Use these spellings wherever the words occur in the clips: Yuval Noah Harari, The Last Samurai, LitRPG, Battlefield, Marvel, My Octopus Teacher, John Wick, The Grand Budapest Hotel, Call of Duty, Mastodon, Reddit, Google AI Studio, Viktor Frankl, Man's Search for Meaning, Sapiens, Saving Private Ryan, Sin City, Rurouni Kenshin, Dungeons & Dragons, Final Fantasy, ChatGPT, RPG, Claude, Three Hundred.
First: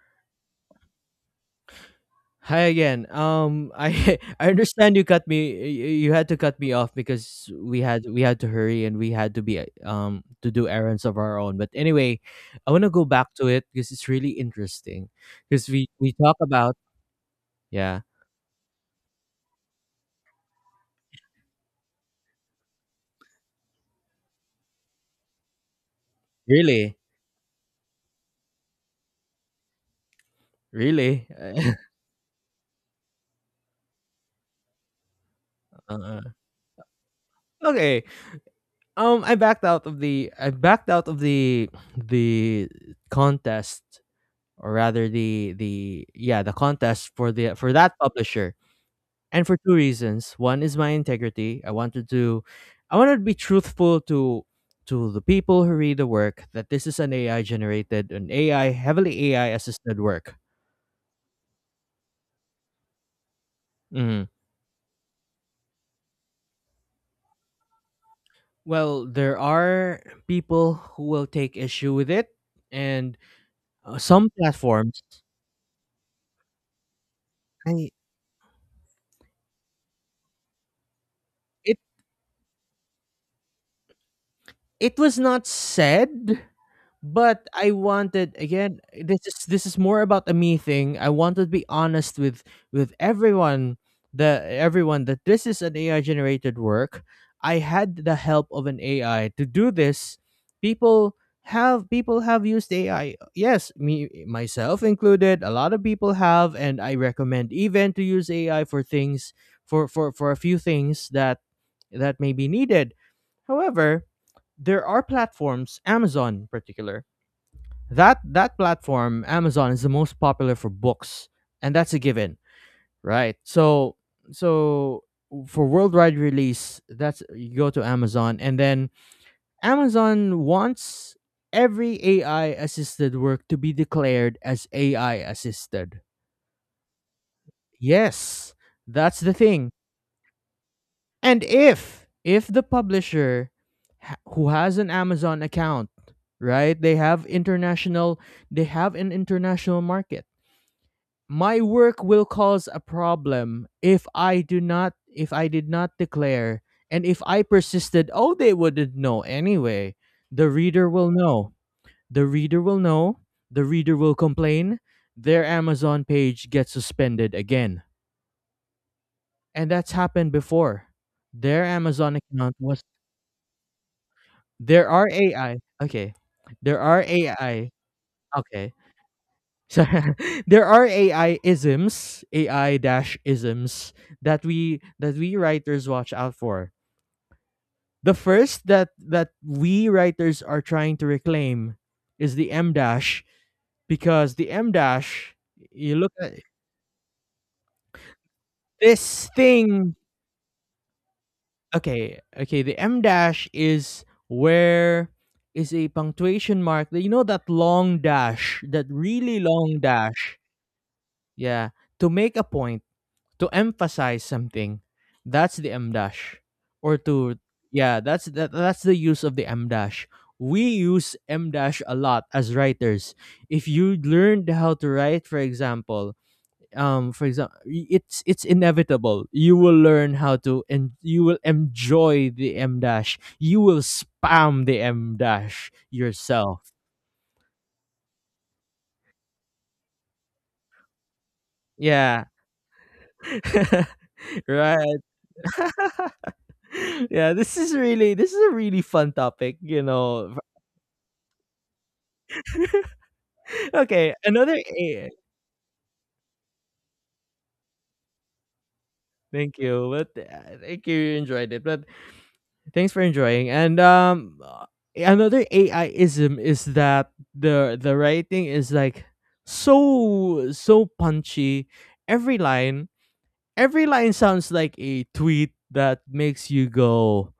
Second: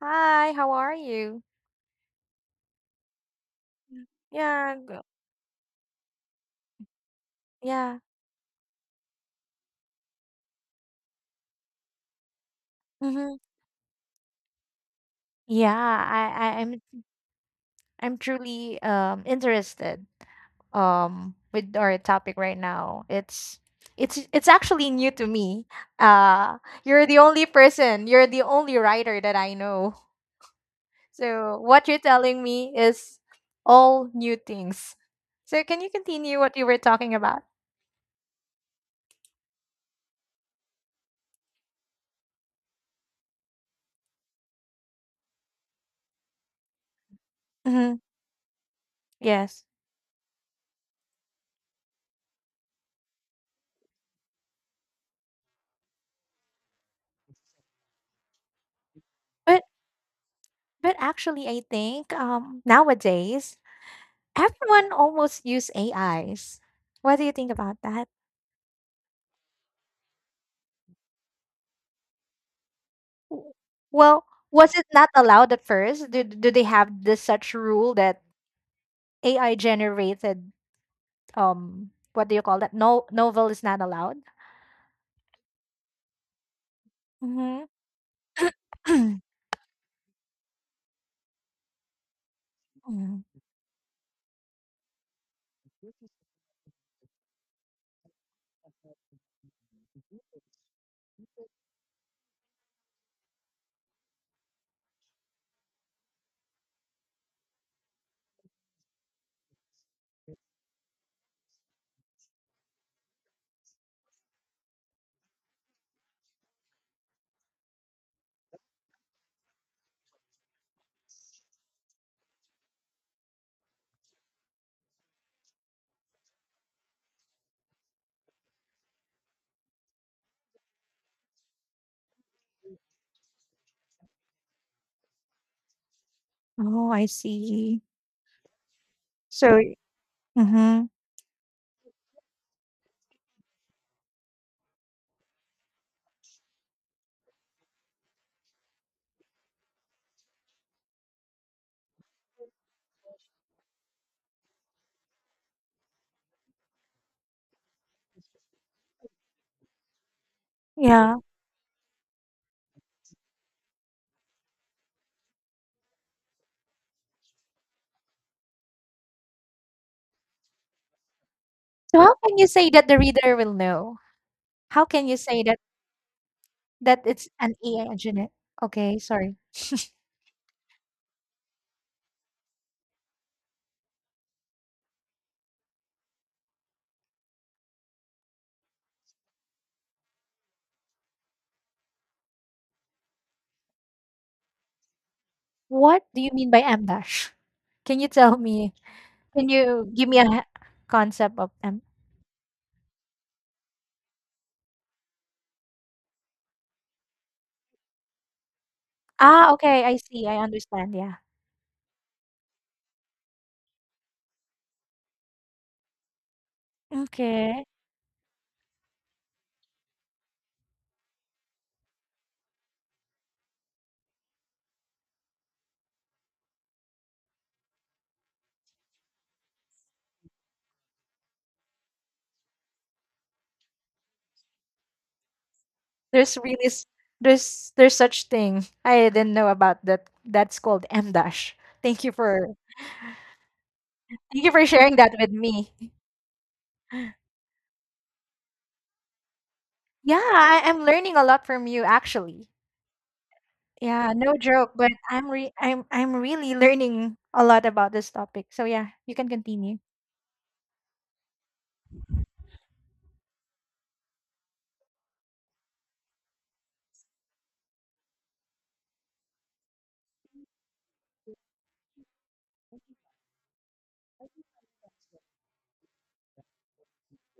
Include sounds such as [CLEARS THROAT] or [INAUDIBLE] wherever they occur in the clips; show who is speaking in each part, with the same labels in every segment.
Speaker 1: Hi, how are you?
Speaker 2: Hi again. I [LAUGHS] I
Speaker 1: Yeah,
Speaker 2: understand
Speaker 1: go
Speaker 2: you cut me. You had to cut me off because we
Speaker 1: yeah.
Speaker 2: had we had to hurry and we had to be to do errands of our own. But anyway, I want to go back
Speaker 1: Mhm.
Speaker 2: to it because it's really interesting. Because
Speaker 1: Yeah,
Speaker 2: we talk
Speaker 1: I I
Speaker 2: about
Speaker 1: I'm
Speaker 2: yeah,
Speaker 1: I'm truly interested with our topic right now. It's actually new to me. Uh
Speaker 2: really,
Speaker 1: you're the only person, you're the only writer that I know.
Speaker 2: really.
Speaker 1: So
Speaker 2: [LAUGHS]
Speaker 1: what you're telling me is all new things. So can you
Speaker 2: uh,
Speaker 1: continue what you were talking about?
Speaker 2: okay. I backed out of the I backed out of the contest or rather the contest for the for that
Speaker 1: Mhm.
Speaker 2: publisher and for
Speaker 1: Yes.
Speaker 2: two reasons. One is my integrity. I wanted to be truthful to the people who read the work that this is an AI generated, an AI heavily AI
Speaker 1: But
Speaker 2: assisted work.
Speaker 1: but actually I think nowadays
Speaker 2: Mhm.
Speaker 1: everyone almost use AIs. What do you think about that?
Speaker 2: Well, there are people who will take issue with it, and
Speaker 1: W well,
Speaker 2: some
Speaker 1: was it
Speaker 2: platforms.
Speaker 1: not allowed at first? Do they have this such
Speaker 2: I,
Speaker 1: rule that AI generated,
Speaker 2: it
Speaker 1: what do you call that? No novel is not allowed?
Speaker 2: it was not said. But
Speaker 1: Mhm.
Speaker 2: I wanted again, this is more about a me thing. I wanted to be honest with
Speaker 1: Mhm.
Speaker 2: everyone the everyone that this is an AI
Speaker 1: [CLEARS THROAT]
Speaker 2: generated work. I had the help of an AI to do this. People people have used AI. Yes, me myself included. A lot of people have, and I recommend even to use AI for things for a few things that may be needed. However, there are platforms, Amazon in particular, that platform Amazon is the most popular for books, and that's a given, right? So so for worldwide release, that's, you go to Amazon, and then Amazon wants every AI assisted work to be declared as AI assisted.
Speaker 1: Oh, I see.
Speaker 2: Yes, that's the
Speaker 1: So
Speaker 2: thing.
Speaker 1: mhm,
Speaker 2: And if the publisher who has an Amazon account, right, they have an international market, my work will cause a problem if I do not, if I did not declare. And if I persisted, oh, they wouldn't know anyway. The reader will
Speaker 1: yeah.
Speaker 2: know. The reader will know. The reader will complain. Their Amazon page gets suspended again, and that's happened before. Their
Speaker 1: So how
Speaker 2: Amazon
Speaker 1: can you
Speaker 2: account
Speaker 1: say
Speaker 2: was.
Speaker 1: that the reader will know? How can
Speaker 2: there
Speaker 1: you
Speaker 2: are
Speaker 1: say that
Speaker 2: AI okay there
Speaker 1: that
Speaker 2: are
Speaker 1: it's an
Speaker 2: AI,
Speaker 1: AI generated?
Speaker 2: okay.
Speaker 1: Okay, sorry.
Speaker 2: So [LAUGHS] there are AI isms, AI dash isms that we writers watch out for. The first that we writers are trying to reclaim is the M dash, because the M dash, you
Speaker 1: What
Speaker 2: look
Speaker 1: do you
Speaker 2: at
Speaker 1: mean by M dash? Can you tell me?
Speaker 2: this
Speaker 1: Can you
Speaker 2: thing.
Speaker 1: give me a h concept of them?
Speaker 2: Okay, the M dash is where is a punctuation mark, you know, that long dash, that really
Speaker 1: Ah,
Speaker 2: long
Speaker 1: okay, I see, I
Speaker 2: dash,
Speaker 1: understand, yeah.
Speaker 2: yeah, to make a point, to emphasize something, that's the M dash. Or to,
Speaker 1: Okay.
Speaker 2: yeah, that's that, that's the use of the M dash. We use M dash a lot as writers. If you learned how to write, for example, for example, it's inevitable, you will learn how to, and you will enjoy the M dash, you will spam the M dash
Speaker 1: There's really
Speaker 2: yourself,
Speaker 1: s There's such thing. I didn't know about that. That's called M dash. Thank you
Speaker 2: yeah.
Speaker 1: for Thank
Speaker 2: [LAUGHS]
Speaker 1: you for sharing
Speaker 2: Right.
Speaker 1: that with me.
Speaker 2: [LAUGHS] Yeah, this is a really fun topic,
Speaker 1: Yeah, I'm learning a lot from you actually. Yeah,
Speaker 2: Okay,
Speaker 1: no
Speaker 2: another
Speaker 1: joke, but
Speaker 2: a
Speaker 1: I'm really learning a lot about this topic. So yeah, you can
Speaker 2: thank
Speaker 1: continue.
Speaker 2: you, thank you, you enjoyed it, but thanks for enjoying, and, another AI-ism is that the writing is, like, so punchy. Every line every line sounds like a tweet that makes you go,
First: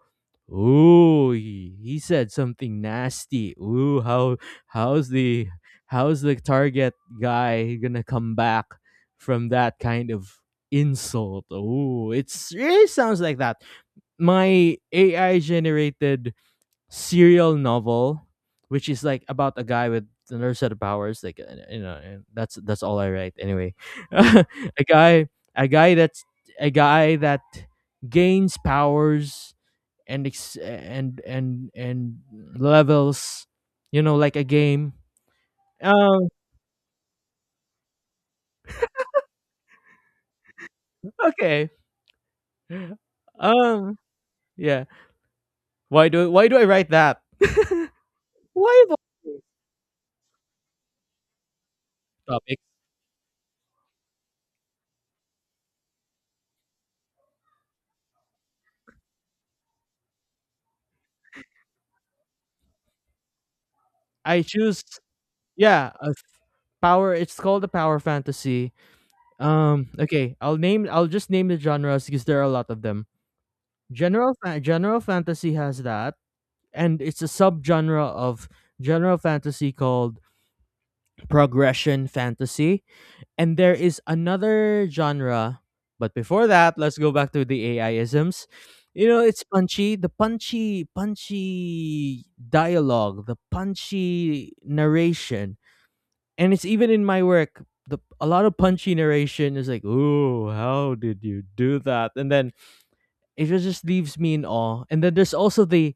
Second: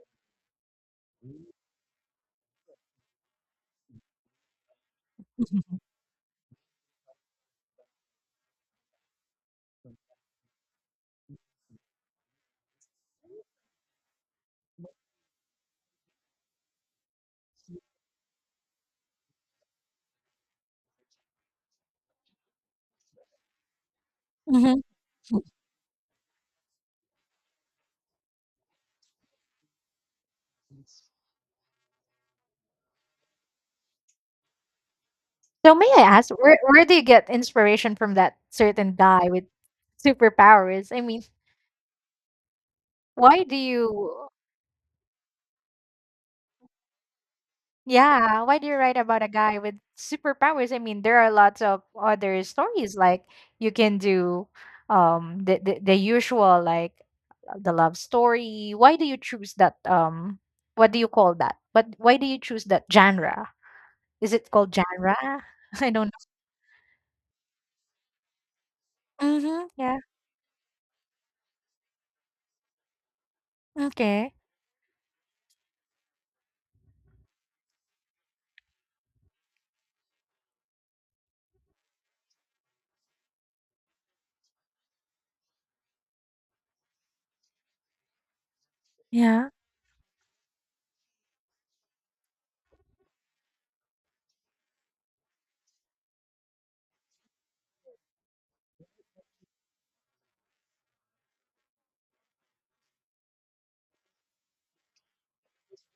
Speaker 2: "Ooh, he said something nasty. Ooh, how's the
Speaker 1: [LAUGHS]
Speaker 2: how's the target guy gonna come back from that kind of insult?" Ooh, it's really sounds like that. My AI generated serial novel, which is like about a guy with another set of powers, like you know, and that's all I write anyway. [LAUGHS] a
Speaker 1: Mhm.
Speaker 2: guy, a guy that's a guy that gains powers and and levels, you know, like a game.
Speaker 1: So may I
Speaker 2: um
Speaker 1: ask, where do you get inspiration from that certain guy with superpowers? I mean,
Speaker 2: okay
Speaker 1: why do you
Speaker 2: um yeah why do I write that?
Speaker 1: Yeah,
Speaker 2: [LAUGHS]
Speaker 1: why do you
Speaker 2: Why of
Speaker 1: write
Speaker 2: all
Speaker 1: about a
Speaker 2: things
Speaker 1: guy with superpowers? I mean, there are lots of other
Speaker 2: topic.
Speaker 1: stories like you can do the usual like the love story. Why do you choose that what do you call that? But why do you choose that genre? Is
Speaker 2: I
Speaker 1: it called
Speaker 2: choose
Speaker 1: genre? [LAUGHS] I
Speaker 2: yeah
Speaker 1: don't
Speaker 2: a
Speaker 1: know.
Speaker 2: Power, it's called the power fantasy.
Speaker 1: Mhm. Yeah.
Speaker 2: Okay, I'll just name the genres because there are a lot of them.
Speaker 1: Okay.
Speaker 2: General fantasy has that, and it's a subgenre of general fantasy called progression fantasy. And there is another genre, but before that, let's go back to the AIisms. You know, it's
Speaker 1: Yeah.
Speaker 2: punchy, the punchy, punchy dialogue, the punchy narration, and it's even in my work. The A lot of punchy narration is like, "Ooh, how did you do that?" And then it just leaves me in awe. And then there's also the,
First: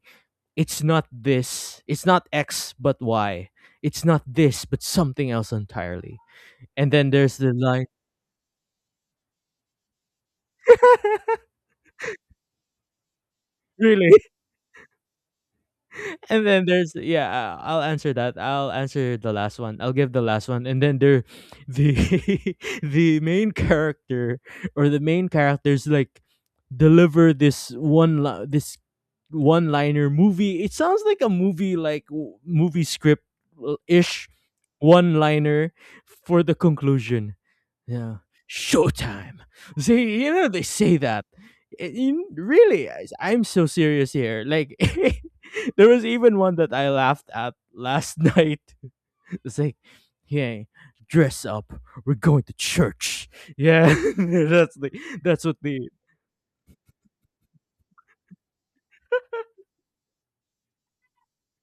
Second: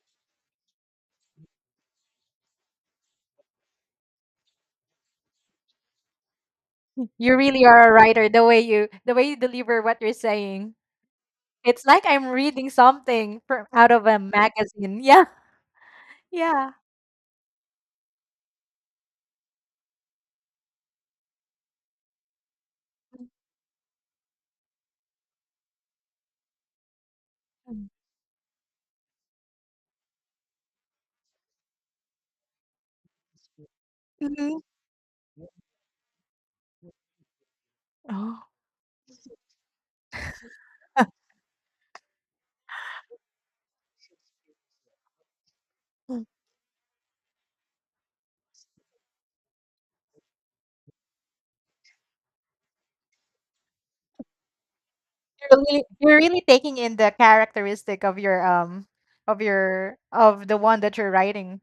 Speaker 2: "It's not this, it's not X, but Y. It's not this, but something else entirely." And then
Speaker 1: You
Speaker 2: there's the
Speaker 1: really
Speaker 2: line,
Speaker 1: are a writer. The way you deliver what you're saying. It's like I'm reading something from out of
Speaker 2: "Really."
Speaker 1: a magazine. [LAUGHS] Yeah.
Speaker 2: [LAUGHS] And then
Speaker 1: Yeah.
Speaker 2: there's, yeah, I'll answer that. I'll answer the last one. I'll give the last one. And then there the [LAUGHS] the main character or the main characters like deliver this this one liner movie. It sounds like a movie like movie script, ish,
Speaker 1: Mhm.
Speaker 2: one liner for the conclusion. Yeah.
Speaker 1: Oh.
Speaker 2: Showtime. See, you know, they say that. Really, I'm so serious here. Like, [LAUGHS] [LAUGHS] there was
Speaker 1: Mm.
Speaker 2: even one that I laughed at last night. [LAUGHS] It's like, yeah, dress up. We're going to church. Yeah, [LAUGHS] that's the that's what they.
Speaker 1: You're really taking in the characteristic of your of the one that you're writing.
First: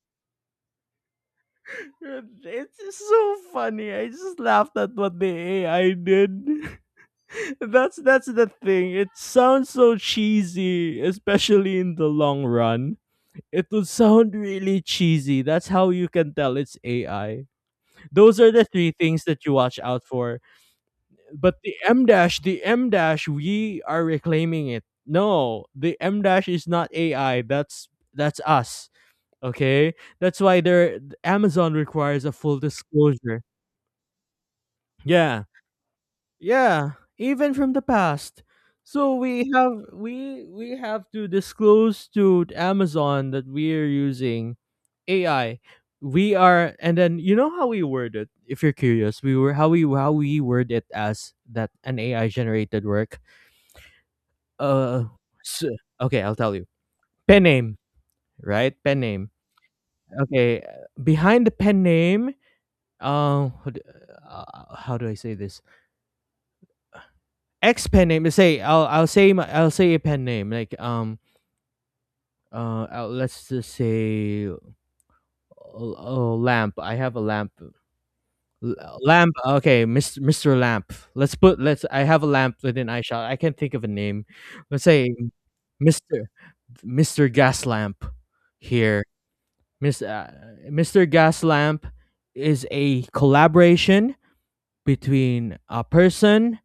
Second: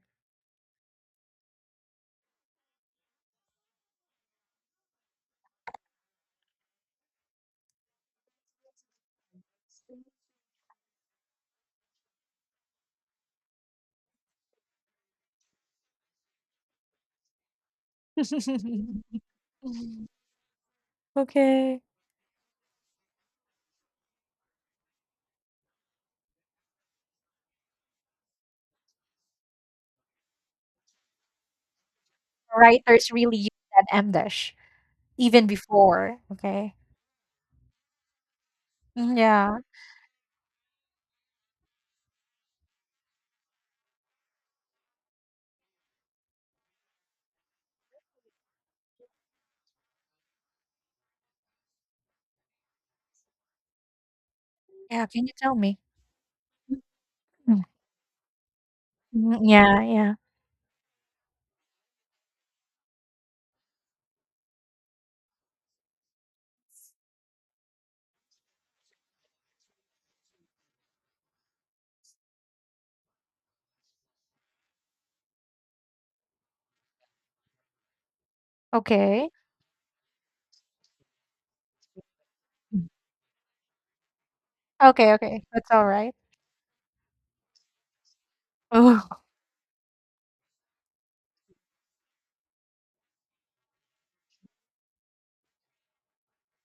Speaker 2: It's just so funny. I just laughed at what the AI did. [LAUGHS] That's the thing. It sounds so cheesy, especially in the long run. It would sound really cheesy. That's how you can tell it's AI. Those are
Speaker 1: [LAUGHS]
Speaker 2: the three things that you watch out
Speaker 1: Mhm.
Speaker 2: for. But
Speaker 1: Okay.
Speaker 2: The M dash, we are reclaiming it. No, the M dash is not AI. That's us. Okay, that's why there Amazon requires a full
Speaker 1: Writers really
Speaker 2: disclosure.
Speaker 1: use that M dash
Speaker 2: Yeah,
Speaker 1: even before. Okay.
Speaker 2: yeah, even from the past. So
Speaker 1: Mhm, yeah.
Speaker 2: we have to disclose to Amazon that we are using AI. We are, and then you know how we word it. If you're curious, we were how we word it as that an AI generated work. Uh,
Speaker 1: Yeah. Can you tell
Speaker 2: s
Speaker 1: me?
Speaker 2: Okay, I'll tell you. Pen
Speaker 1: Mhm.
Speaker 2: name. Right? Pen name.
Speaker 1: Mhm, yeah. Yeah.
Speaker 2: Okay, behind the pen name, uh, how do how do I say this? Ex pen name. Let's say I'll I'll say a pen name like let's just say lamp. I have a lamp. L-
Speaker 1: Okay.
Speaker 2: Lamp. Okay, Mr. Lamp. Let's put let's I have a lamp within eyeshot. I can't think of a name. Let's say
Speaker 1: Okay, okay. That's alright.
Speaker 2: Mr. Mr. Gas Lamp here.
Speaker 1: Oh.
Speaker 2: Mr. Gaslamp is a collaboration between a person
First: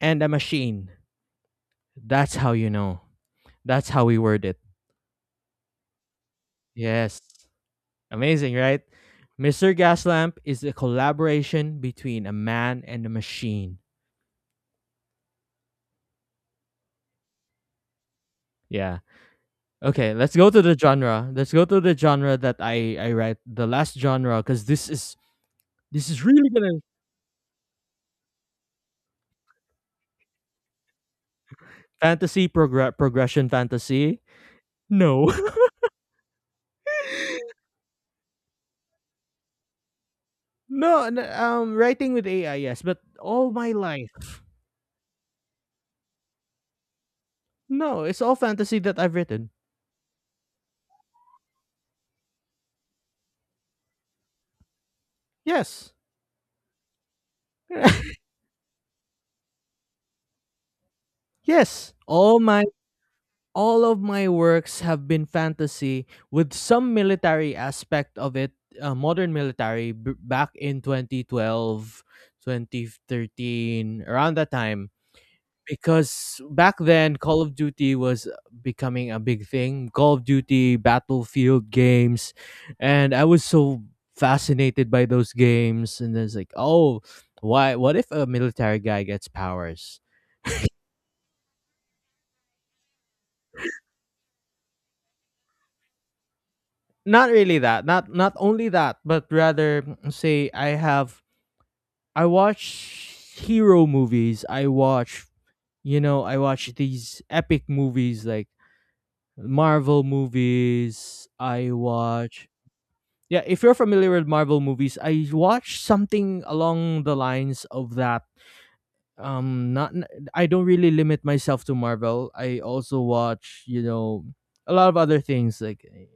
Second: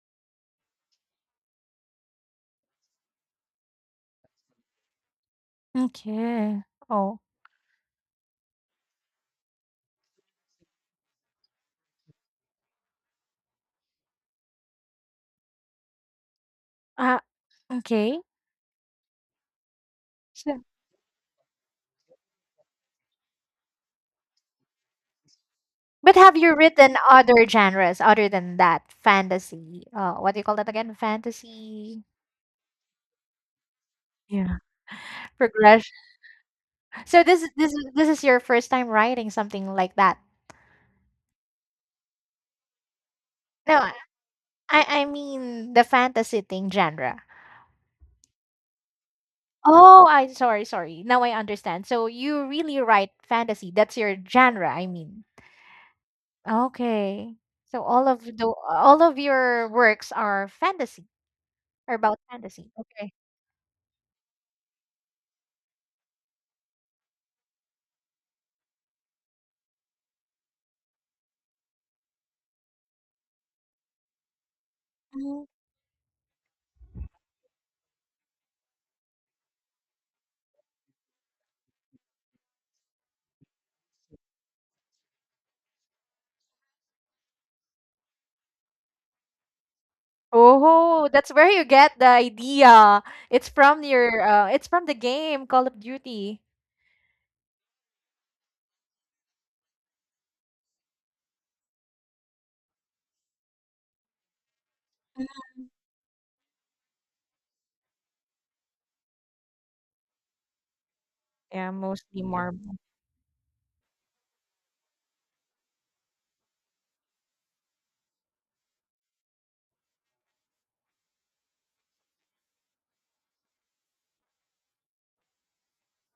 Speaker 2: and a machine. That's how you know. That's how we word it.
Speaker 1: Okay. Oh,
Speaker 2: Yes. Amazing, right? Mr. Gaslamp is a collaboration between a man and a machine.
Speaker 1: uh, okay.
Speaker 2: Yeah. Okay, let's go to
Speaker 1: So
Speaker 2: the genre. Let's go to the genre that I write, the last genre, cuz this
Speaker 1: but
Speaker 2: is
Speaker 1: have
Speaker 2: really
Speaker 1: you
Speaker 2: going to
Speaker 1: written other genres other than that? Fantasy, what do you call that again? Fantasy.
Speaker 2: fantasy, progression fantasy.
Speaker 1: Yeah.
Speaker 2: No.
Speaker 1: Progression. So this is this is your first time writing something like that?
Speaker 2: No, n writing with AI, yes, but all my
Speaker 1: No,
Speaker 2: life.
Speaker 1: I mean the fantasy thing genre.
Speaker 2: No, it's all fantasy that I've written.
Speaker 1: Oh, I sorry, sorry. Now I understand. So you really write fantasy. That's your genre, I mean.
Speaker 2: Yes.
Speaker 1: Okay. So
Speaker 2: [LAUGHS]
Speaker 1: all of your works are fantasy,
Speaker 2: Yes.
Speaker 1: are about fantasy. Okay.
Speaker 2: All of my works have been fantasy with some military aspect of it, modern military back in 2012, 2013, around that time.
Speaker 1: Mhm.
Speaker 2: Because back then Call of Duty was becoming a big thing. Call of Duty, Battlefield games, and I was so fascinated by those games. And it's like, oh, why? What if a military guy gets powers?
Speaker 1: Oh, that's where you get the idea. It's from your it's from the game Call of Duty.
Speaker 2: Not really that. Not not only that, but rather mm, say I have, I watch hero movies. I watch, you know, I watch these epic movies like Marvel movies.
Speaker 1: Yeah,
Speaker 2: I
Speaker 1: mostly
Speaker 2: watch,
Speaker 1: Marvel.
Speaker 2: yeah, if you're familiar with Marvel movies, I watch something along the lines of that. Not n- I don't really limit myself to Marvel. I also watch, you know, a lot of other things like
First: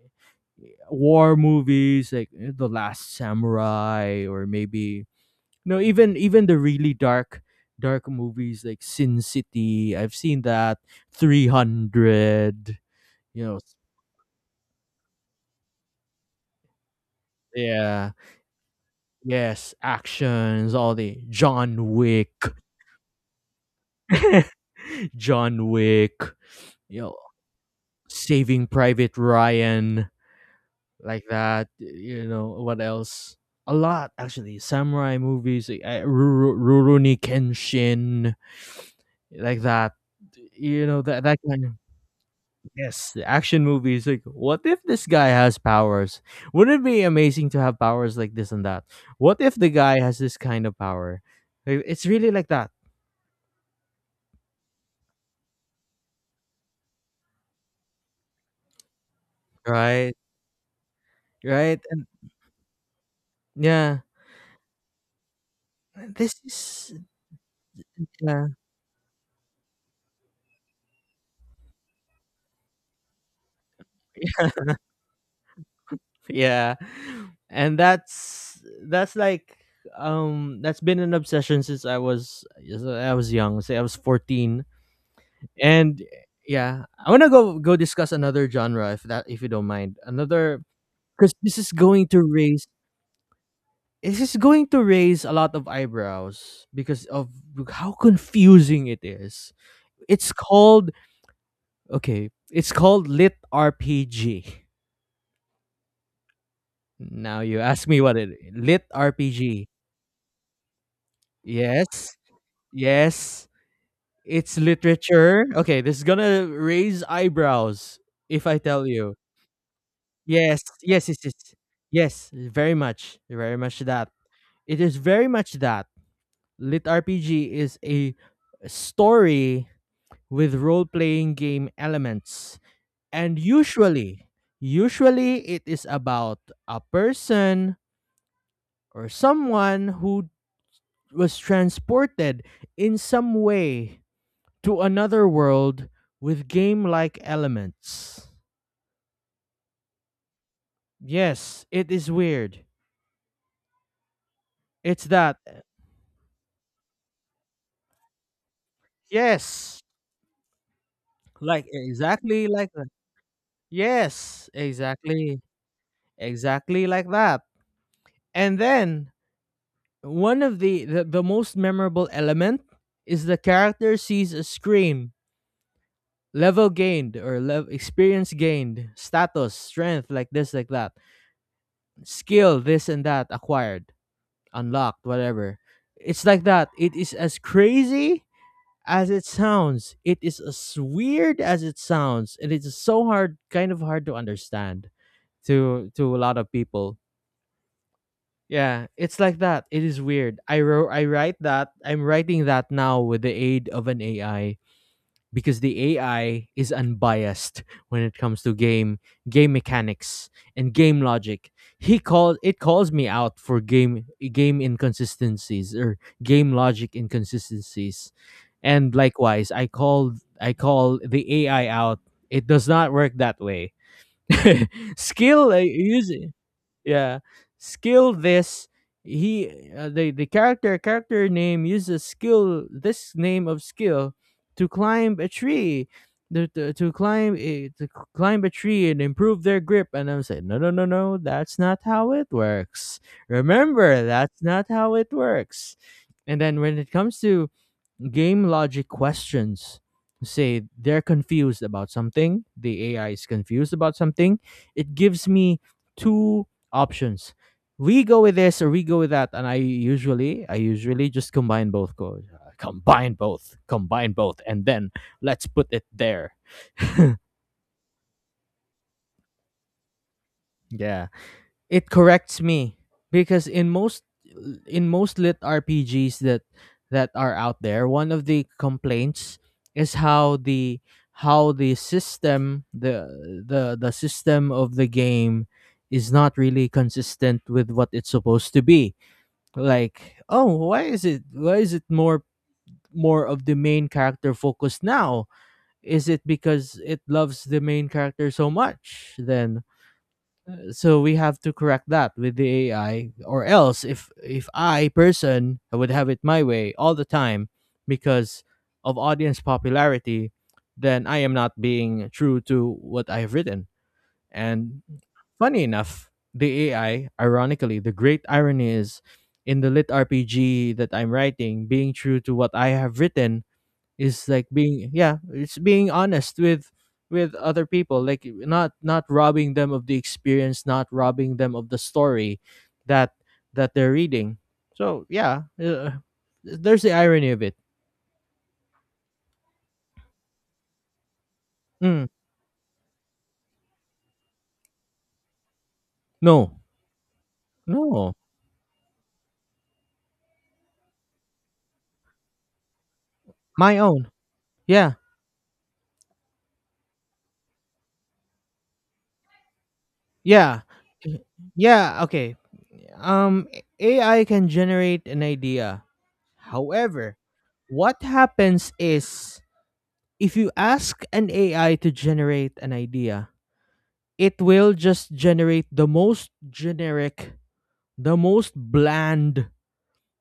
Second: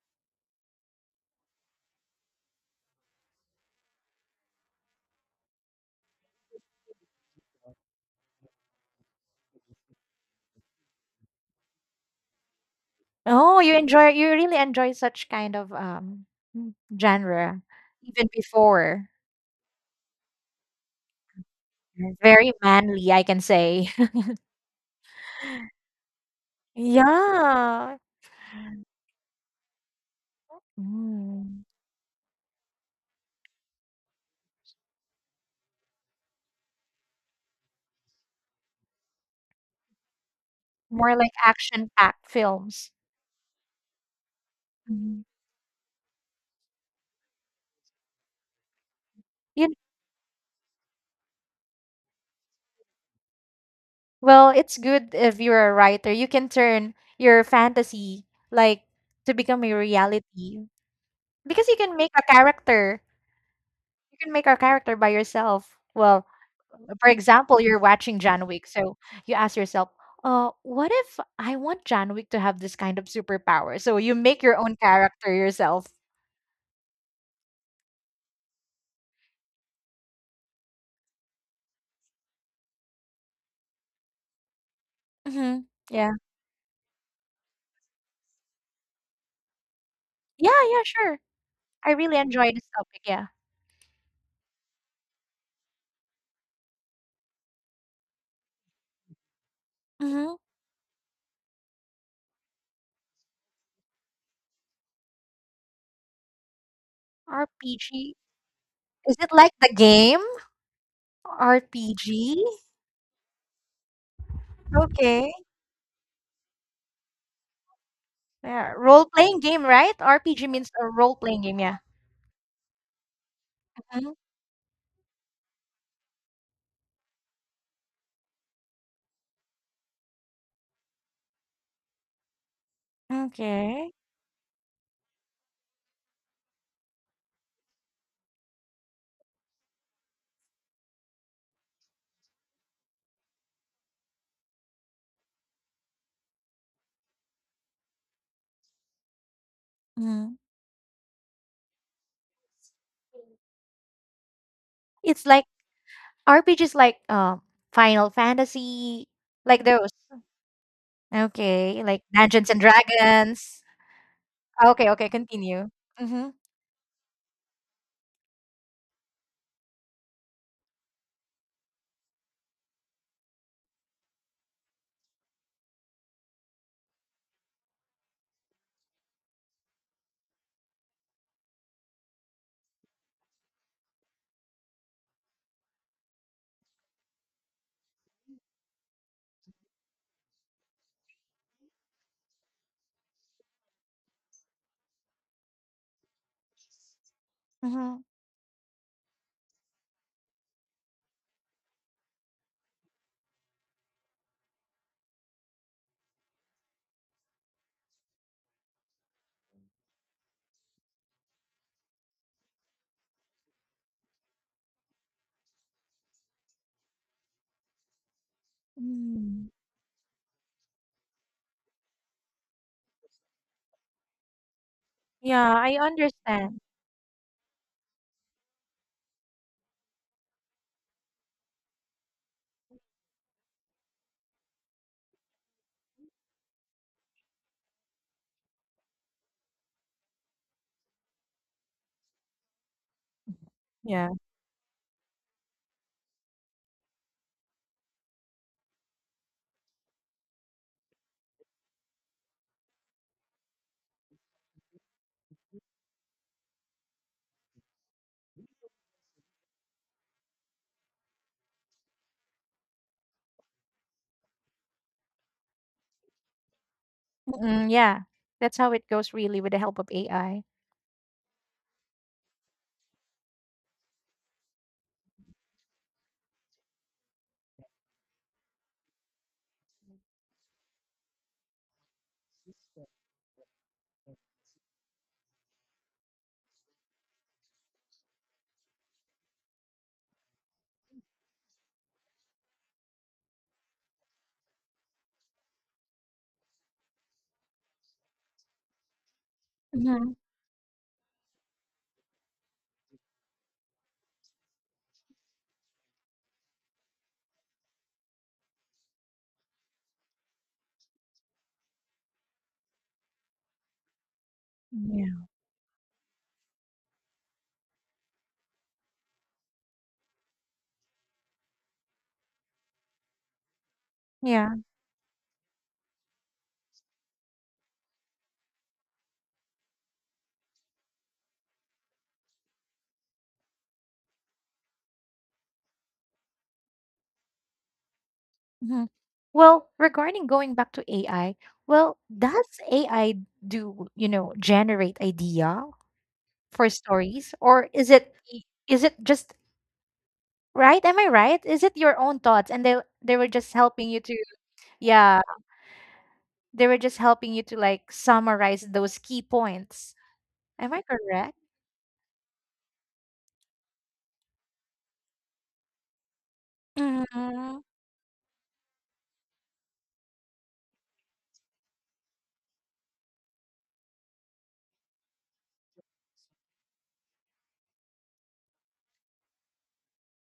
Speaker 2: war movies, like The Last Samurai, or maybe no, even even the really dark movies like Sin City. I've seen that. 300. You know,
Speaker 1: Oh, you really enjoy such kind of mm, genre
Speaker 2: yeah,
Speaker 1: even before.
Speaker 2: yes, actions, all the John
Speaker 1: You're
Speaker 2: Wick.
Speaker 1: very manly, I can say. [LAUGHS]
Speaker 2: [LAUGHS] John Wick, you know,
Speaker 1: Yeah.
Speaker 2: Saving Private Ryan, like
Speaker 1: Mm.
Speaker 2: that. You know what else? A lot actually. Samurai movies, like, Rurouni Kenshin, like that. You know
Speaker 1: More
Speaker 2: that
Speaker 1: like
Speaker 2: that kind of,
Speaker 1: action-packed films.
Speaker 2: yes, the action movies. Like, what if this
Speaker 1: Mhm.
Speaker 2: guy has powers? Wouldn't it be amazing to have powers like this and that? What if the
Speaker 1: You
Speaker 2: guy has this kind of power? Like, it's really like that,
Speaker 1: well, it's good if you're a writer. You can turn your fantasy like to become a
Speaker 2: right?
Speaker 1: reality because you
Speaker 2: Right,
Speaker 1: can
Speaker 2: and
Speaker 1: make a character.
Speaker 2: yeah,
Speaker 1: You can make a character by yourself. Well,
Speaker 2: this is
Speaker 1: for example, you're watching John
Speaker 2: yeah.
Speaker 1: Wick, so you ask yourself, what if I want John Wick to have this kind of superpower?" So you make
Speaker 2: [LAUGHS]
Speaker 1: your own character yourself.
Speaker 2: Yeah, and that's like, that's been an obsession since I was young, say I was 14.
Speaker 1: Mm-hmm.
Speaker 2: And
Speaker 1: Yeah.
Speaker 2: yeah, I want to go discuss another genre, if that, if you don't mind,
Speaker 1: Yeah.
Speaker 2: another,
Speaker 1: Yeah. Sure.
Speaker 2: because this is
Speaker 1: I
Speaker 2: going
Speaker 1: really
Speaker 2: to
Speaker 1: enjoy this
Speaker 2: raise,
Speaker 1: topic. Yeah.
Speaker 2: this is going to raise a lot of eyebrows because of how confusing it is. It's
Speaker 1: Mm-hmm.
Speaker 2: called, okay, it's called lit RPG. Now you ask me
Speaker 1: RPG.
Speaker 2: what it, lit
Speaker 1: Is it like
Speaker 2: RPG,
Speaker 1: the game?
Speaker 2: yes.
Speaker 1: RPG.
Speaker 2: Yes, it's
Speaker 1: Okay.
Speaker 2: literature. Okay, this is gonna raise eyebrows if I
Speaker 1: Yeah,
Speaker 2: tell you.
Speaker 1: role-playing game, right? RPG
Speaker 2: Yes,
Speaker 1: means a
Speaker 2: yes, yes, yes,
Speaker 1: role-playing game, yeah.
Speaker 2: yes. Very much, very much that.
Speaker 1: Mhm.
Speaker 2: It is very much that. Lit RPG is a story with role-playing game elements,
Speaker 1: Mhm.
Speaker 2: and
Speaker 1: Okay.
Speaker 2: usually it is about a person or someone who was transported in some way to another world with game like elements.
Speaker 1: Mhm.
Speaker 2: Yes, it is weird. It's
Speaker 1: It's
Speaker 2: that.
Speaker 1: like RPGs like, Final Fantasy, like
Speaker 2: Yes.
Speaker 1: those.
Speaker 2: Like
Speaker 1: Okay, like
Speaker 2: exactly
Speaker 1: Dungeons & and
Speaker 2: like that.
Speaker 1: Dragons.
Speaker 2: Yes,
Speaker 1: Okay, okay,
Speaker 2: exactly.
Speaker 1: continue. Mhm,
Speaker 2: Exactly like that. And then one of the most memorable element is the character sees a screen, level gained or level experience gained, status, strength, like this, like that, skill, this and that acquired, unlocked, whatever. It's like that. It is as crazy as it sounds. It is as weird as it sounds, and kind of hard to understand to a lot of people.
Speaker 1: mhm,
Speaker 2: Yeah, it's like that. It is weird. I write that. I'm writing that now with the aid of an AI, because the AI is unbiased when it comes to game mechanics and game logic. He called it calls me out for game inconsistencies or game logic inconsistencies. And
Speaker 1: mm.
Speaker 2: likewise, I call the AI out. It does not work that way. [LAUGHS] Skill
Speaker 1: Yeah,
Speaker 2: I
Speaker 1: I
Speaker 2: use,
Speaker 1: understand.
Speaker 2: yeah, skill this, he the character name uses skill, this name of skill, to climb a tree, to climb climb a tree and improve their grip. And I'm saying, no, no, no, no, that's not how it works. Remember,
Speaker 1: Yeah.
Speaker 2: that's not how it works. And then when it comes to game logic questions, say they're confused about something, the AI is confused about something. It gives me two options. We go with this or we go with that, and I usually just combine both go combine both and then let's put it there. [LAUGHS]
Speaker 1: Mm. Mm, yeah. That's how it goes really with the help of AI.
Speaker 2: Yeah. It corrects me because in most lit RPGs that are out there, one of the complaints is how the how the system the system of the game is not really consistent with what it's supposed to be. Like, oh, why is it more of the main character focused now? Is it because it loves the main character so much? Then
Speaker 1: Mhm.
Speaker 2: so we have to correct that with the AI, or else if I person, I would have it my way all the time because of audience popularity. Then I am not being true to what I've written. And
Speaker 1: Yeah.
Speaker 2: funny enough, the AI, ironically, the great irony is, in the lit RPG that I'm writing, being true to what I have written is like
Speaker 1: Yeah.
Speaker 2: being, yeah, it's being honest with other people, like not robbing them of the experience, not robbing them of the story that they're reading. So yeah, there's the irony of it.
Speaker 1: Mhm. Well, regarding going back to AI, well,
Speaker 2: mm,
Speaker 1: does AI do, generate idea
Speaker 2: no,
Speaker 1: for stories or
Speaker 2: no,
Speaker 1: is it just right? Am I right? Is it your own thoughts and they were just
Speaker 2: my
Speaker 1: helping you
Speaker 2: own,
Speaker 1: to
Speaker 2: yeah,
Speaker 1: yeah, they were just helping you to like summarize those key points.
Speaker 2: yeah.
Speaker 1: Am I
Speaker 2: Eh,
Speaker 1: correct?
Speaker 2: yeah, okay. um AI can generate an idea. However,
Speaker 1: Hmm.
Speaker 2: what happens is, if you ask an AI to generate an idea, it will just generate the most generic, the most bland,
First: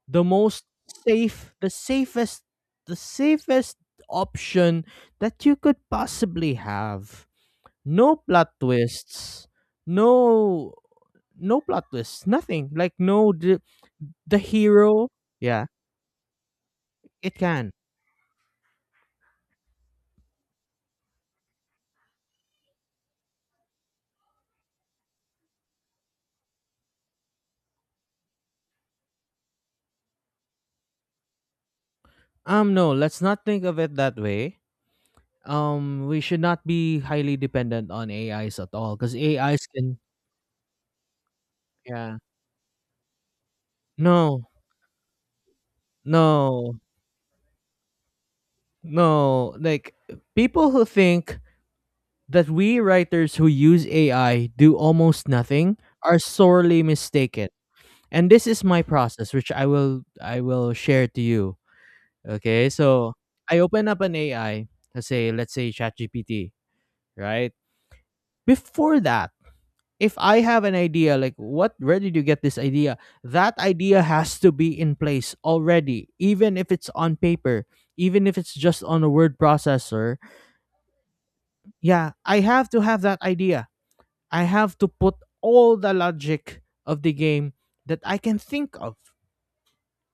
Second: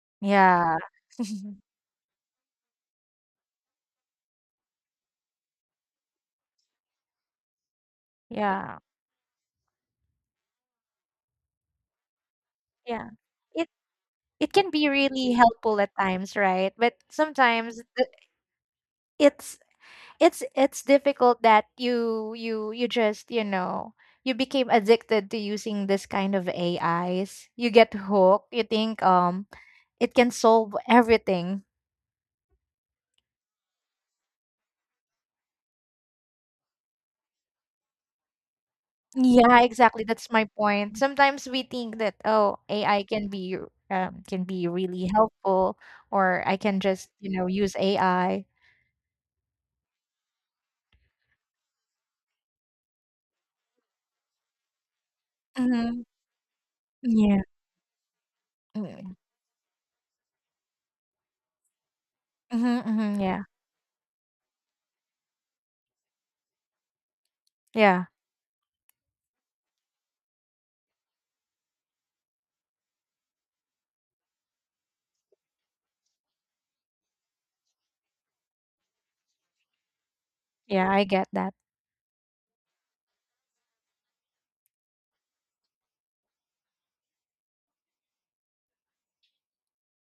Speaker 2: the most
Speaker 1: Yeah.
Speaker 2: safe,
Speaker 1: [LAUGHS]
Speaker 2: the safest, the safest option that you could possibly have. No plot
Speaker 1: Yeah.
Speaker 2: twists. No no plot twists. Nothing. Like
Speaker 1: Yeah.
Speaker 2: no the,
Speaker 1: It
Speaker 2: the
Speaker 1: it can be
Speaker 2: hero.
Speaker 1: really
Speaker 2: Yeah,
Speaker 1: helpful at times, right? But
Speaker 2: it can.
Speaker 1: sometimes it's it's difficult that you just you became addicted to using this kind of AIs. You get hooked. You think it can solve everything.
Speaker 2: No, let's not think of it that way. We should not be highly dependent on AIs at all, cuz
Speaker 1: Yeah,
Speaker 2: AIs can,
Speaker 1: exactly. That's my point. Sometimes we think that
Speaker 2: yeah.
Speaker 1: oh AI can
Speaker 2: No,
Speaker 1: be really helpful or I can
Speaker 2: No,
Speaker 1: just use AI.
Speaker 2: no. Like people who think that we writers who use AI do almost nothing
Speaker 1: Mm-hmm.
Speaker 2: are sorely
Speaker 1: Yeah.
Speaker 2: mistaken. And this is my
Speaker 1: Mm-hmm,
Speaker 2: process, which I will share to you. Okay, so
Speaker 1: mm-hmm, yeah.
Speaker 2: I open up an AI, let's say ChatGPT, right?
Speaker 1: Yeah.
Speaker 2: Before that, if I have an idea, like, what, where did you get this idea? That idea has to be in place already, even if it's on paper, even if it's just on a word processor.
Speaker 1: Yeah. I get that.
Speaker 2: Yeah, I have to have that idea. I have to put all the logic of the game that I can think of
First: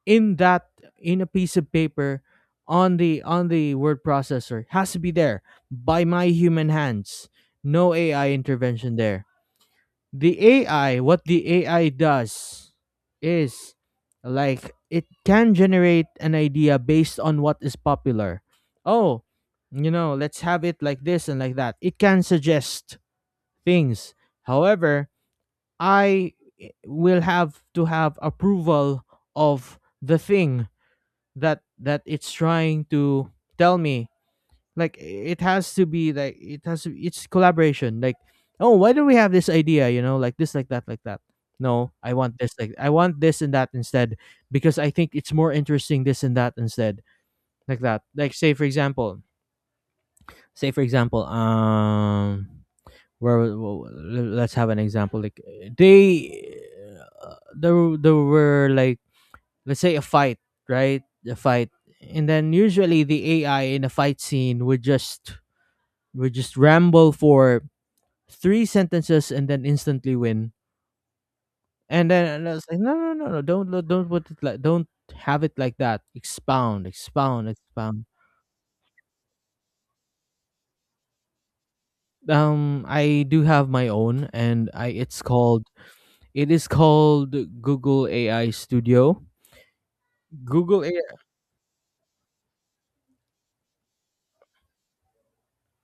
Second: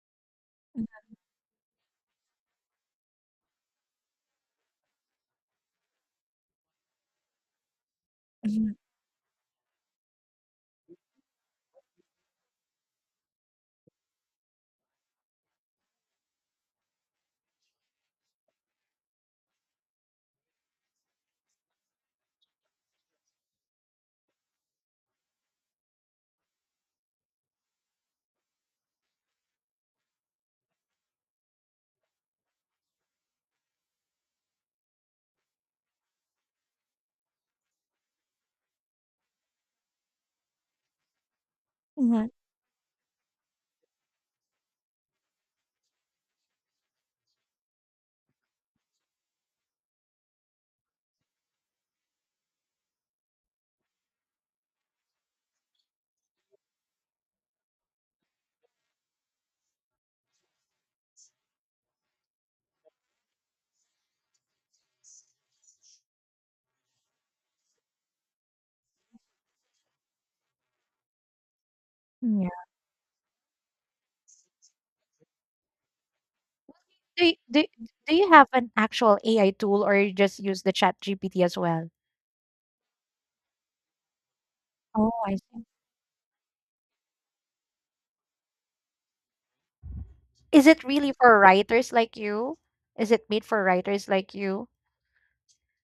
Speaker 2: in that in a piece of paper, on the word processor, has to be there by my human hands. No AI
Speaker 1: Mm-hmm.
Speaker 2: intervention there. What the AI does is, like, it can generate an idea based on what is popular. Oh, you know, let's have it like this and like that. It can suggest things. However, I will have to have approval of the thing that it's trying to tell me. Like it has to be, like it has to, it's collaboration. Like, oh, why do we have this idea? You know, like this, like that, like that. No, I
Speaker 1: Hmm.
Speaker 2: want this, like, I want this and that instead, because I think it's more interesting this and that instead, like that. Like, say for example, where w- w- let's have an example. Like, they uh, there there were like, let's say, a fight, right, a fight. And then usually the AI in a fight scene would just ramble for 3 sentences and then instantly win. And then, and I was like, no, no, no, no, don't put it like, don't have it like that. Expound,
Speaker 1: Do y
Speaker 2: expound,
Speaker 1: do
Speaker 2: expound.
Speaker 1: do you have an actual AI tool or you just use the ChatGPT as well?
Speaker 2: I do have my own, and I
Speaker 1: Oh,
Speaker 2: it's
Speaker 1: I see.
Speaker 2: called, it is called Google AI Studio.
Speaker 1: Is
Speaker 2: Google.
Speaker 1: it really for writers like you? Is it made for writers like you?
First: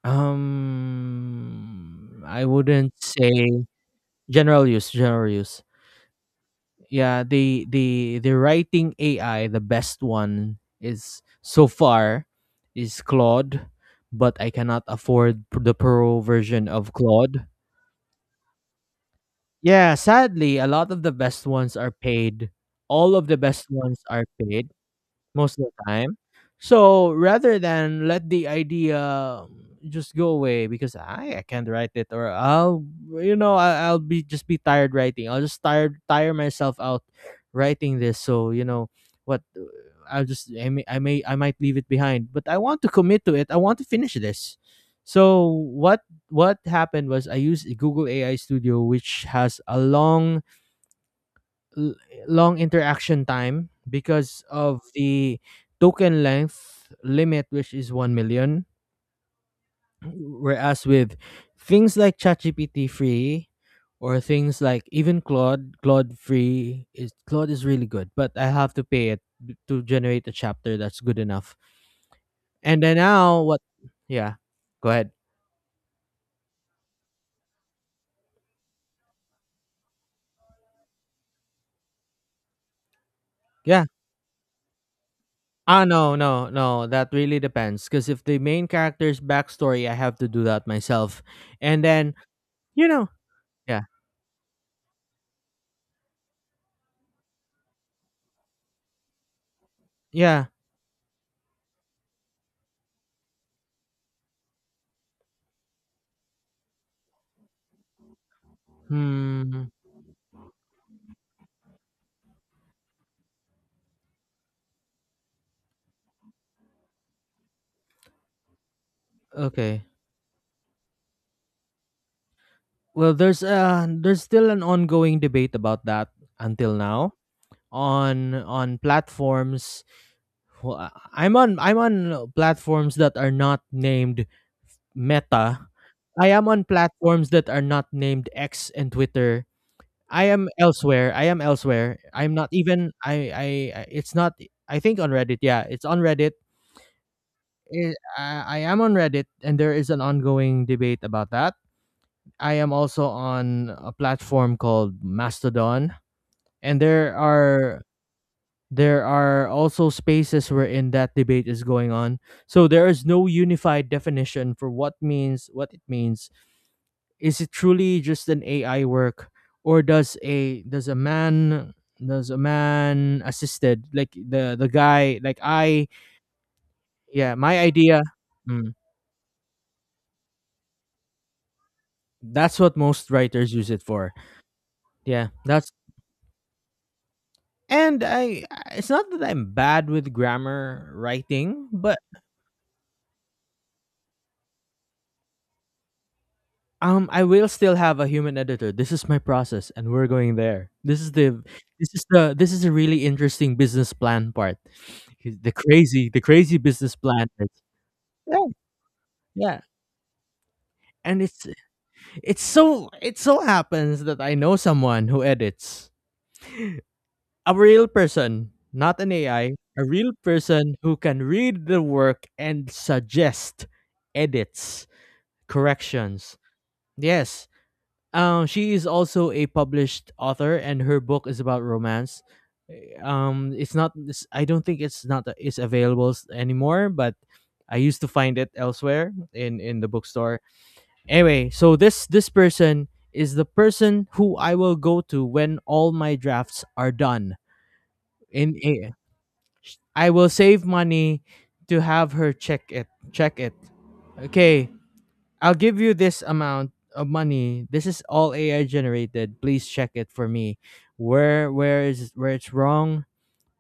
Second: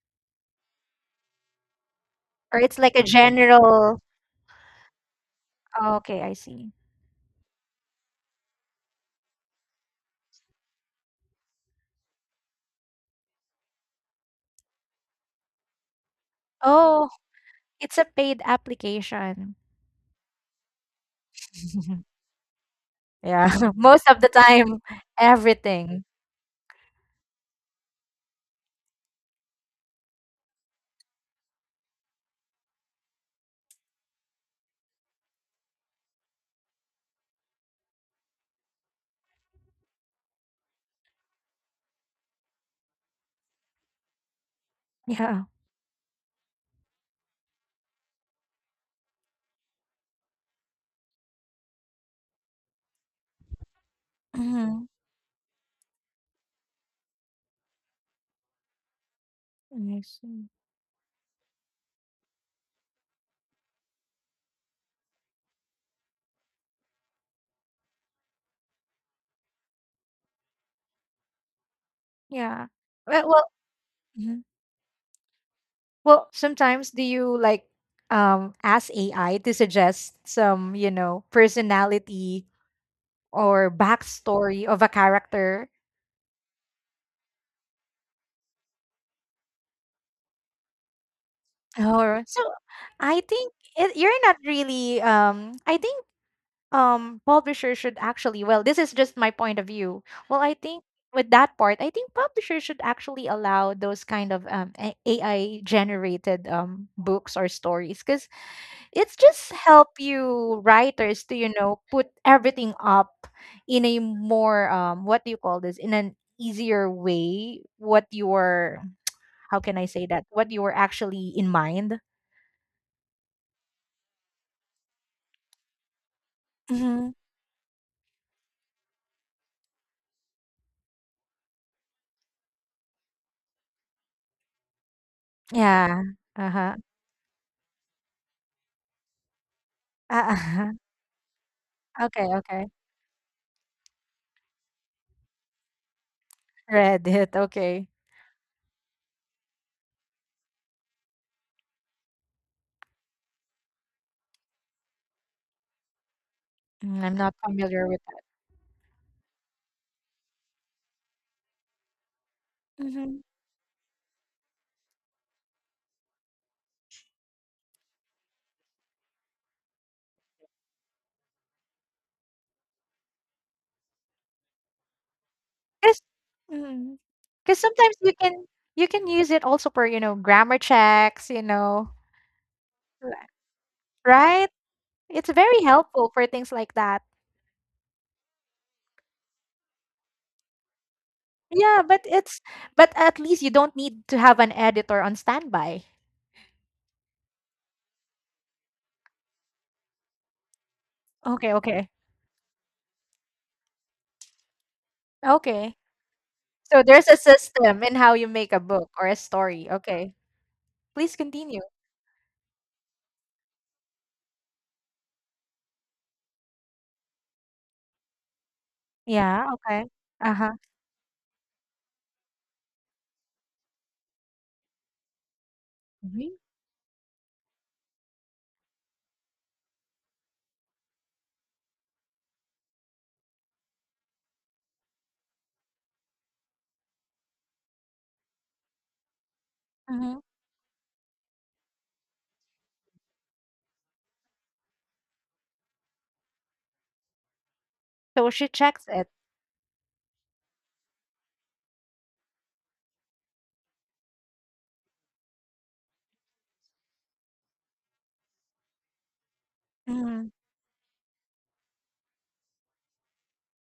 Speaker 2: I
Speaker 1: Or it's
Speaker 2: wouldn't
Speaker 1: like a [LAUGHS]
Speaker 2: say,
Speaker 1: general
Speaker 2: general use, general use.
Speaker 1: oh, okay, I see.
Speaker 2: Yeah, the writing AI, the best one is so far is Claude, but I cannot afford the pro version of
Speaker 1: Oh,
Speaker 2: Claude.
Speaker 1: it's a paid application.
Speaker 2: Yeah, sadly, a lot of the best ones are
Speaker 1: [LAUGHS]
Speaker 2: paid. All of the
Speaker 1: Yeah,
Speaker 2: best
Speaker 1: [LAUGHS]
Speaker 2: ones
Speaker 1: most of
Speaker 2: are
Speaker 1: the
Speaker 2: paid.
Speaker 1: time,
Speaker 2: Most of the
Speaker 1: everything.
Speaker 2: time? So rather than let the idea just go away because I can't write it, or I'll, you know, I'll be just be tired writing. I'll just tire myself out writing this. So you know what, I'll just, I might leave it behind, but I want to commit to it. I want to finish this.
Speaker 1: Yeah.
Speaker 2: So what happened was, I used Google AI Studio, which has a long l- long interaction time because of
Speaker 1: Mhm.
Speaker 2: the token length limit, which is 1 million.
Speaker 1: I see.
Speaker 2: Whereas with things like ChatGPT free, or things like even Claude free is, Claude is really good, but I have to pay it to generate a chapter that's good enough.
Speaker 1: Yeah.
Speaker 2: And then
Speaker 1: Well
Speaker 2: now what, yeah, go ahead.
Speaker 1: well, sometimes do you like ask AI to suggest some, personality or
Speaker 2: Yeah,
Speaker 1: backstory of a character?
Speaker 2: ah, no no, that really depends, because if the main character's backstory, I have to do that myself. And then,
Speaker 1: Or So
Speaker 2: you know,
Speaker 1: I think
Speaker 2: yeah.
Speaker 1: you're not really I think publisher should actually well this is just my point of view. Well,
Speaker 2: Yeah.
Speaker 1: I think with that part, I think publishers should actually allow those kind of AI generated books or stories because it's just
Speaker 2: Hmm.
Speaker 1: help you writers to put everything up in a more what do you call this in an easier way what you your how can I
Speaker 2: Okay.
Speaker 1: say that what you were actually in mind.
Speaker 2: Well, there's still an ongoing debate about that until
Speaker 1: Hmm.
Speaker 2: now, on platforms. Well, I'm on platforms that are not named Meta.
Speaker 1: Yeah.
Speaker 2: I am on
Speaker 1: Uh-huh.
Speaker 2: platforms that are not named X and Twitter. I am
Speaker 1: Uh-huh.
Speaker 2: elsewhere. I am elsewhere.
Speaker 1: [LAUGHS] Okay,
Speaker 2: I'm not
Speaker 1: okay.
Speaker 2: even I- It's not, I think, on Reddit. Yeah, it's on Reddit.
Speaker 1: Reddit. Okay.
Speaker 2: I am on Reddit, and there is an ongoing debate about that. I am also on a platform called Mastodon, and
Speaker 1: Mm, I'm not familiar with that.
Speaker 2: there are also spaces wherein that debate is going on. So there is no unified definition for what means, what it means. Is it truly just an AI work, or does a man, does a man assisted, like the guy, like I,
Speaker 1: because
Speaker 2: yeah,
Speaker 1: because
Speaker 2: my
Speaker 1: sometimes
Speaker 2: idea.
Speaker 1: you can
Speaker 2: Mm,
Speaker 1: use it also for grammar checks, you know.
Speaker 2: that's what most
Speaker 1: r-
Speaker 2: writers use it for.
Speaker 1: right.
Speaker 2: Yeah,
Speaker 1: It's very
Speaker 2: that's,
Speaker 1: helpful for things like that.
Speaker 2: and I, it's not that I'm bad with grammar writing,
Speaker 1: Yeah,
Speaker 2: but,
Speaker 1: but it's but at least you don't need to have an editor on standby.
Speaker 2: I will still have a human editor. This is my process, and we're going there. This is the,
Speaker 1: Okay, okay.
Speaker 2: this is a really interesting business plan part. The
Speaker 1: Okay.
Speaker 2: crazy, the crazy
Speaker 1: So
Speaker 2: business
Speaker 1: there's a
Speaker 2: plan.
Speaker 1: system in how you
Speaker 2: Yeah.
Speaker 1: make a book or a
Speaker 2: Yeah.
Speaker 1: story. Okay. Please
Speaker 2: And it's
Speaker 1: continue.
Speaker 2: it's so it so happens that I know someone who edits. A real person, not an AI,
Speaker 1: Yeah, okay.
Speaker 2: a real
Speaker 1: Uh-huh.
Speaker 2: person who can read the work and suggest edits,
Speaker 1: Mhm,
Speaker 2: corrections. Yes. She is also a published author, and her book is about romance. It's not. It's, I don't think it's not, it's available anymore, but I used to find it elsewhere in the
Speaker 1: mhm.
Speaker 2: bookstore. Anyway, so this person is the person who I will go to when all my drafts are done.
Speaker 1: So she
Speaker 2: In
Speaker 1: checks
Speaker 2: a,
Speaker 1: it.
Speaker 2: I will save money to have her check it. Check it. Okay. I'll give you this amount of money. This is all AI generated. Please check it for
Speaker 1: Mhm.
Speaker 2: me. Where is where it's wrong,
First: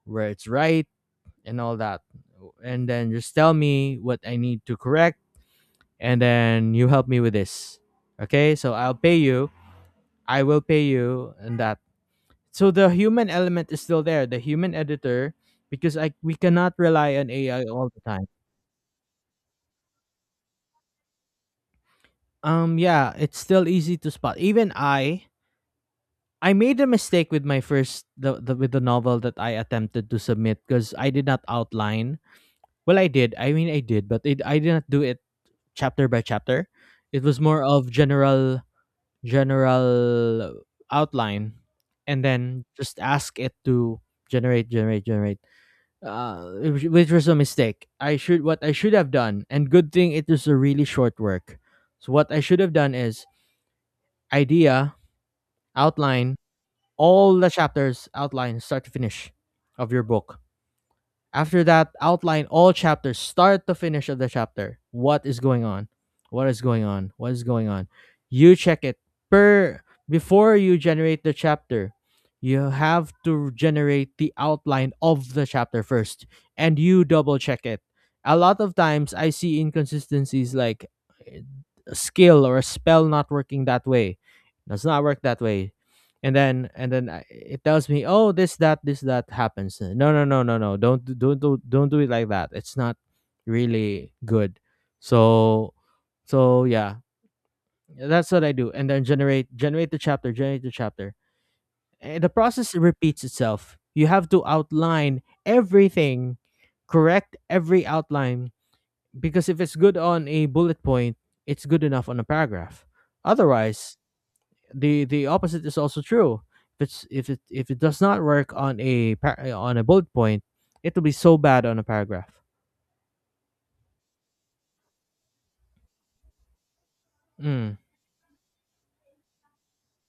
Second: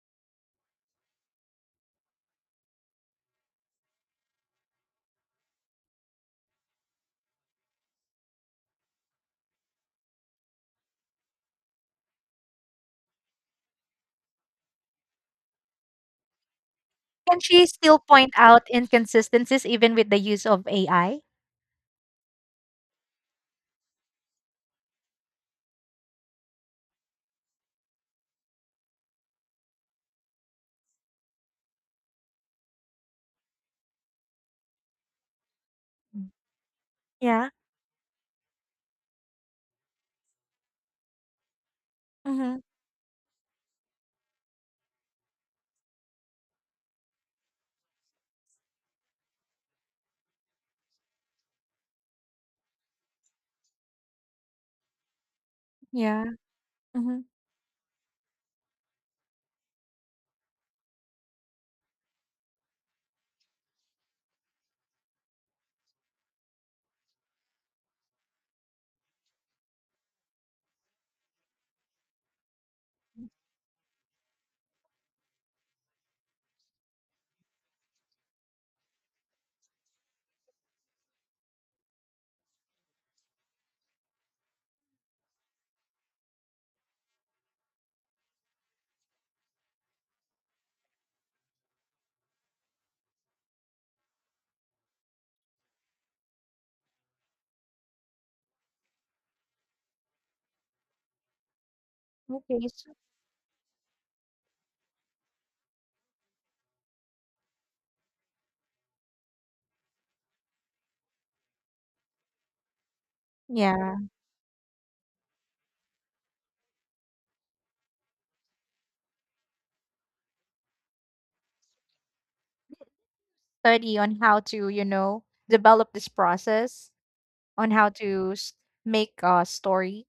Speaker 2: where it's right, and all that. And then just tell me what I need to correct, and then you help me with this. Okay? So I'll pay you. I will pay you and that. So the human element is still there, the human editor, because I we cannot rely on
Speaker 1: Can
Speaker 2: AI
Speaker 1: she
Speaker 2: all
Speaker 1: still
Speaker 2: the time.
Speaker 1: point out inconsistencies even with the use of AI?
Speaker 2: Um, yeah, it's still easy to spot. Even I made a mistake with my first, the with the novel that I attempted to submit because I did not outline. Well, I did. I mean, I did, but I did not do it chapter by
Speaker 1: Mm.
Speaker 2: chapter. It was
Speaker 1: Yeah.
Speaker 2: more of general outline, and
Speaker 1: Mm-hmm.
Speaker 2: then just ask it to generate, generate, generate. Which was a mistake. I should what I should have done, and good thing it was a really short work. So what I should have done is idea,
Speaker 1: Yeah.
Speaker 2: outline,
Speaker 1: Mm-hmm.
Speaker 2: all the chapters outline start to finish of your book. After that, outline all chapters start to finish of the chapter. What is going on? What is going on? What is going on? You check it per before you generate the chapter. You have to generate the outline of the chapter first and you double check it. A lot of times I see inconsistencies like a skill or a spell not working that way. Does not work that way, and then it tells me, oh, this that happens. No, no, no, no, no, don't do it like that. It's not really good. So so yeah, that's what I do, and then generate, generate the chapter, generate the chapter, and the
Speaker 1: Okay.
Speaker 2: process
Speaker 1: So
Speaker 2: repeats itself. You have to outline everything, correct every outline, because if it's good on a bullet point, it's good enough on a paragraph. Otherwise,
Speaker 1: yeah.
Speaker 2: the opposite is also true. If it does not work on a on a bullet point, it will be so bad on a paragraph.
Speaker 1: Study on how to, develop this process. On
Speaker 2: Mm.
Speaker 1: how to s- Make a story?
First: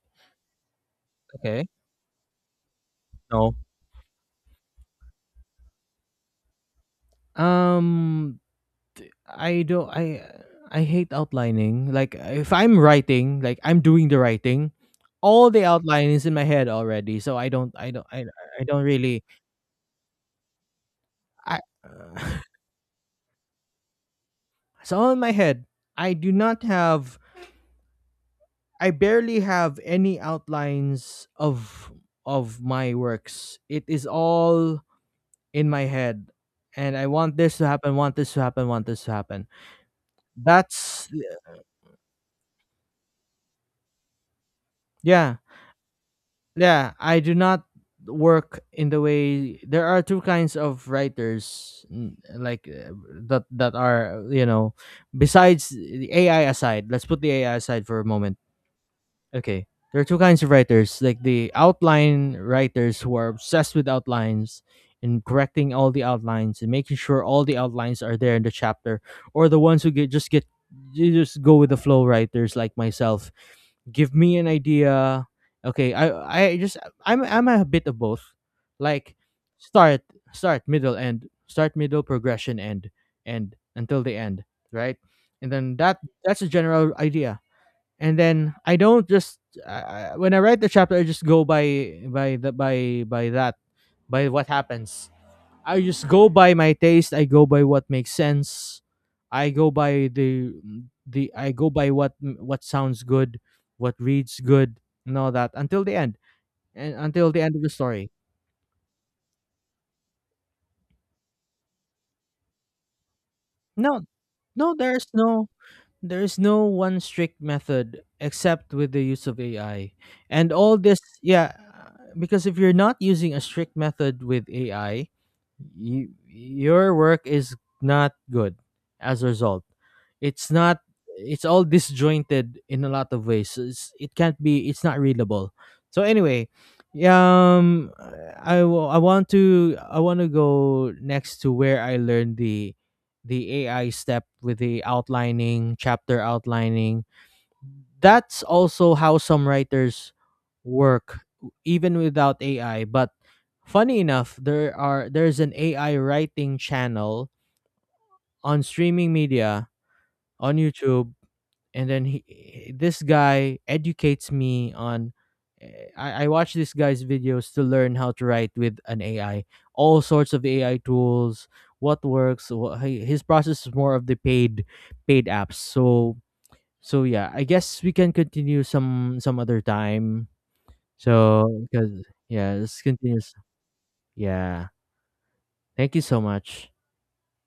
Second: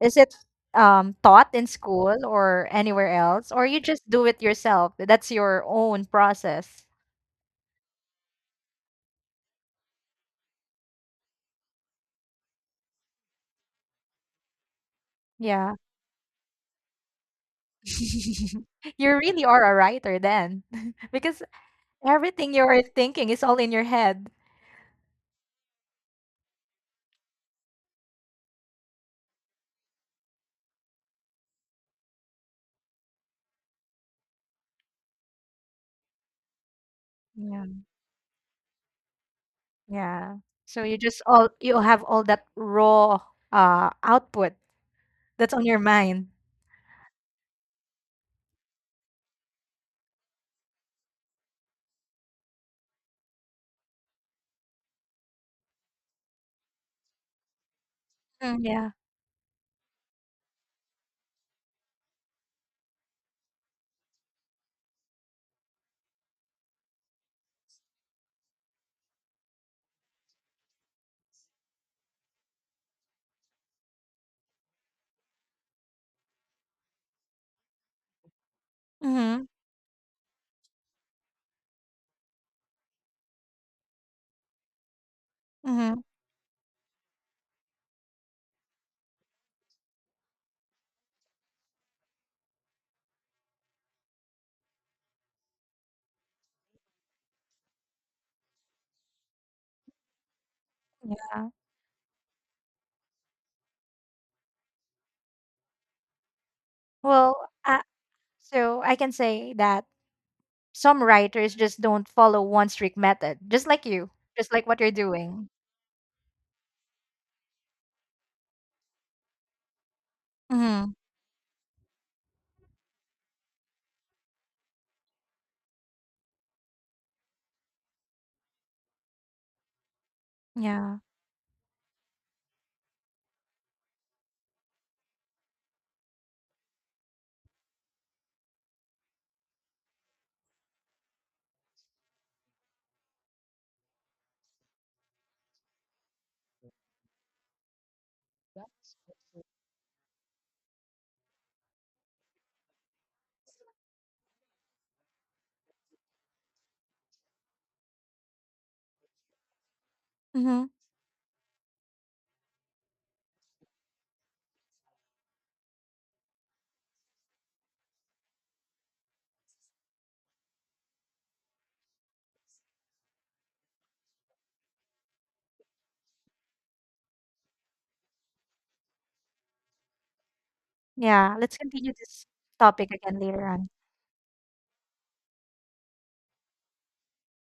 Speaker 1: Is it taught in
Speaker 2: Okay.
Speaker 1: school or anywhere else,
Speaker 2: No.
Speaker 1: or you just do it yourself? That's your own process.
Speaker 2: Um, I don't. I hate outlining. Like if I'm writing, like I'm doing the writing, all the
Speaker 1: Yeah.
Speaker 2: outline is in my head already. So
Speaker 1: [LAUGHS]
Speaker 2: I don't
Speaker 1: You
Speaker 2: really.
Speaker 1: really are a writer then, [LAUGHS] because
Speaker 2: I.
Speaker 1: everything
Speaker 2: [SIGHS]
Speaker 1: you're thinking is all in your head.
Speaker 2: It's all in my head. I do not have I barely have any outlines of my works. It is all in my head. And I want this
Speaker 1: Yeah,
Speaker 2: to happen, want this to happen, want this to happen.
Speaker 1: yeah.
Speaker 2: That's
Speaker 1: You have all that raw output
Speaker 2: yeah.
Speaker 1: that's on your mind.
Speaker 2: Yeah. I do not work in the way. There are two kinds of writers, like that are, you know, besides the ai aside, let's put the AI aside for a moment.
Speaker 1: Mm, yeah.
Speaker 2: Okay. There are two kinds of writers, like the outline writers who are obsessed with outlines and correcting all the outlines and making sure all the outlines are there in the chapter, or the ones who get just get you just go with the flow writers like myself. Give me an idea. Okay, I just I'm a bit of both. Like
Speaker 1: Mm-hmm.
Speaker 2: start, start, middle, end, start, middle, progression, end, end until the end, right? And then that
Speaker 1: Mm-hmm.
Speaker 2: that's a general idea, and then I don't just when I write the chapter, I just go by the by that by what happens. I just go by my taste. I go by what makes sense. I go by the
Speaker 1: Yeah.
Speaker 2: I go by what sounds good, what reads good, and all that until the end and until
Speaker 1: Well,
Speaker 2: the end of the story.
Speaker 1: so I can say that some writers just don't follow one strict method, just like
Speaker 2: No,
Speaker 1: you, just like
Speaker 2: no,
Speaker 1: what you're
Speaker 2: there's no
Speaker 1: doing.
Speaker 2: there is no one strict method except with the use of AI. And all
Speaker 1: Hmm.
Speaker 2: this, yeah, because if you're not using a strict method with AI, your work is not good as a result. It's not
Speaker 1: Yeah.
Speaker 2: it's all disjointed in a lot of ways. So it can't be it's not readable. So anyway, um I want to go next to where I learned the AI step with the outlining, chapter outlining. That's also how some writers work even without AI. But funny enough, there's an AI writing channel on streaming media, on
Speaker 1: Hmm.
Speaker 2: YouTube, and then he this guy educates me on I watch this guy's videos to learn how to write with an AI, all sorts of AI tools, what works. His process is more of the paid apps. So yeah, I guess we can continue some other time.
Speaker 1: Yeah. Let's
Speaker 2: So
Speaker 1: continue
Speaker 2: because
Speaker 1: this
Speaker 2: yeah, this
Speaker 1: topic again
Speaker 2: continues.
Speaker 1: later on.
Speaker 2: Yeah, thank you so much.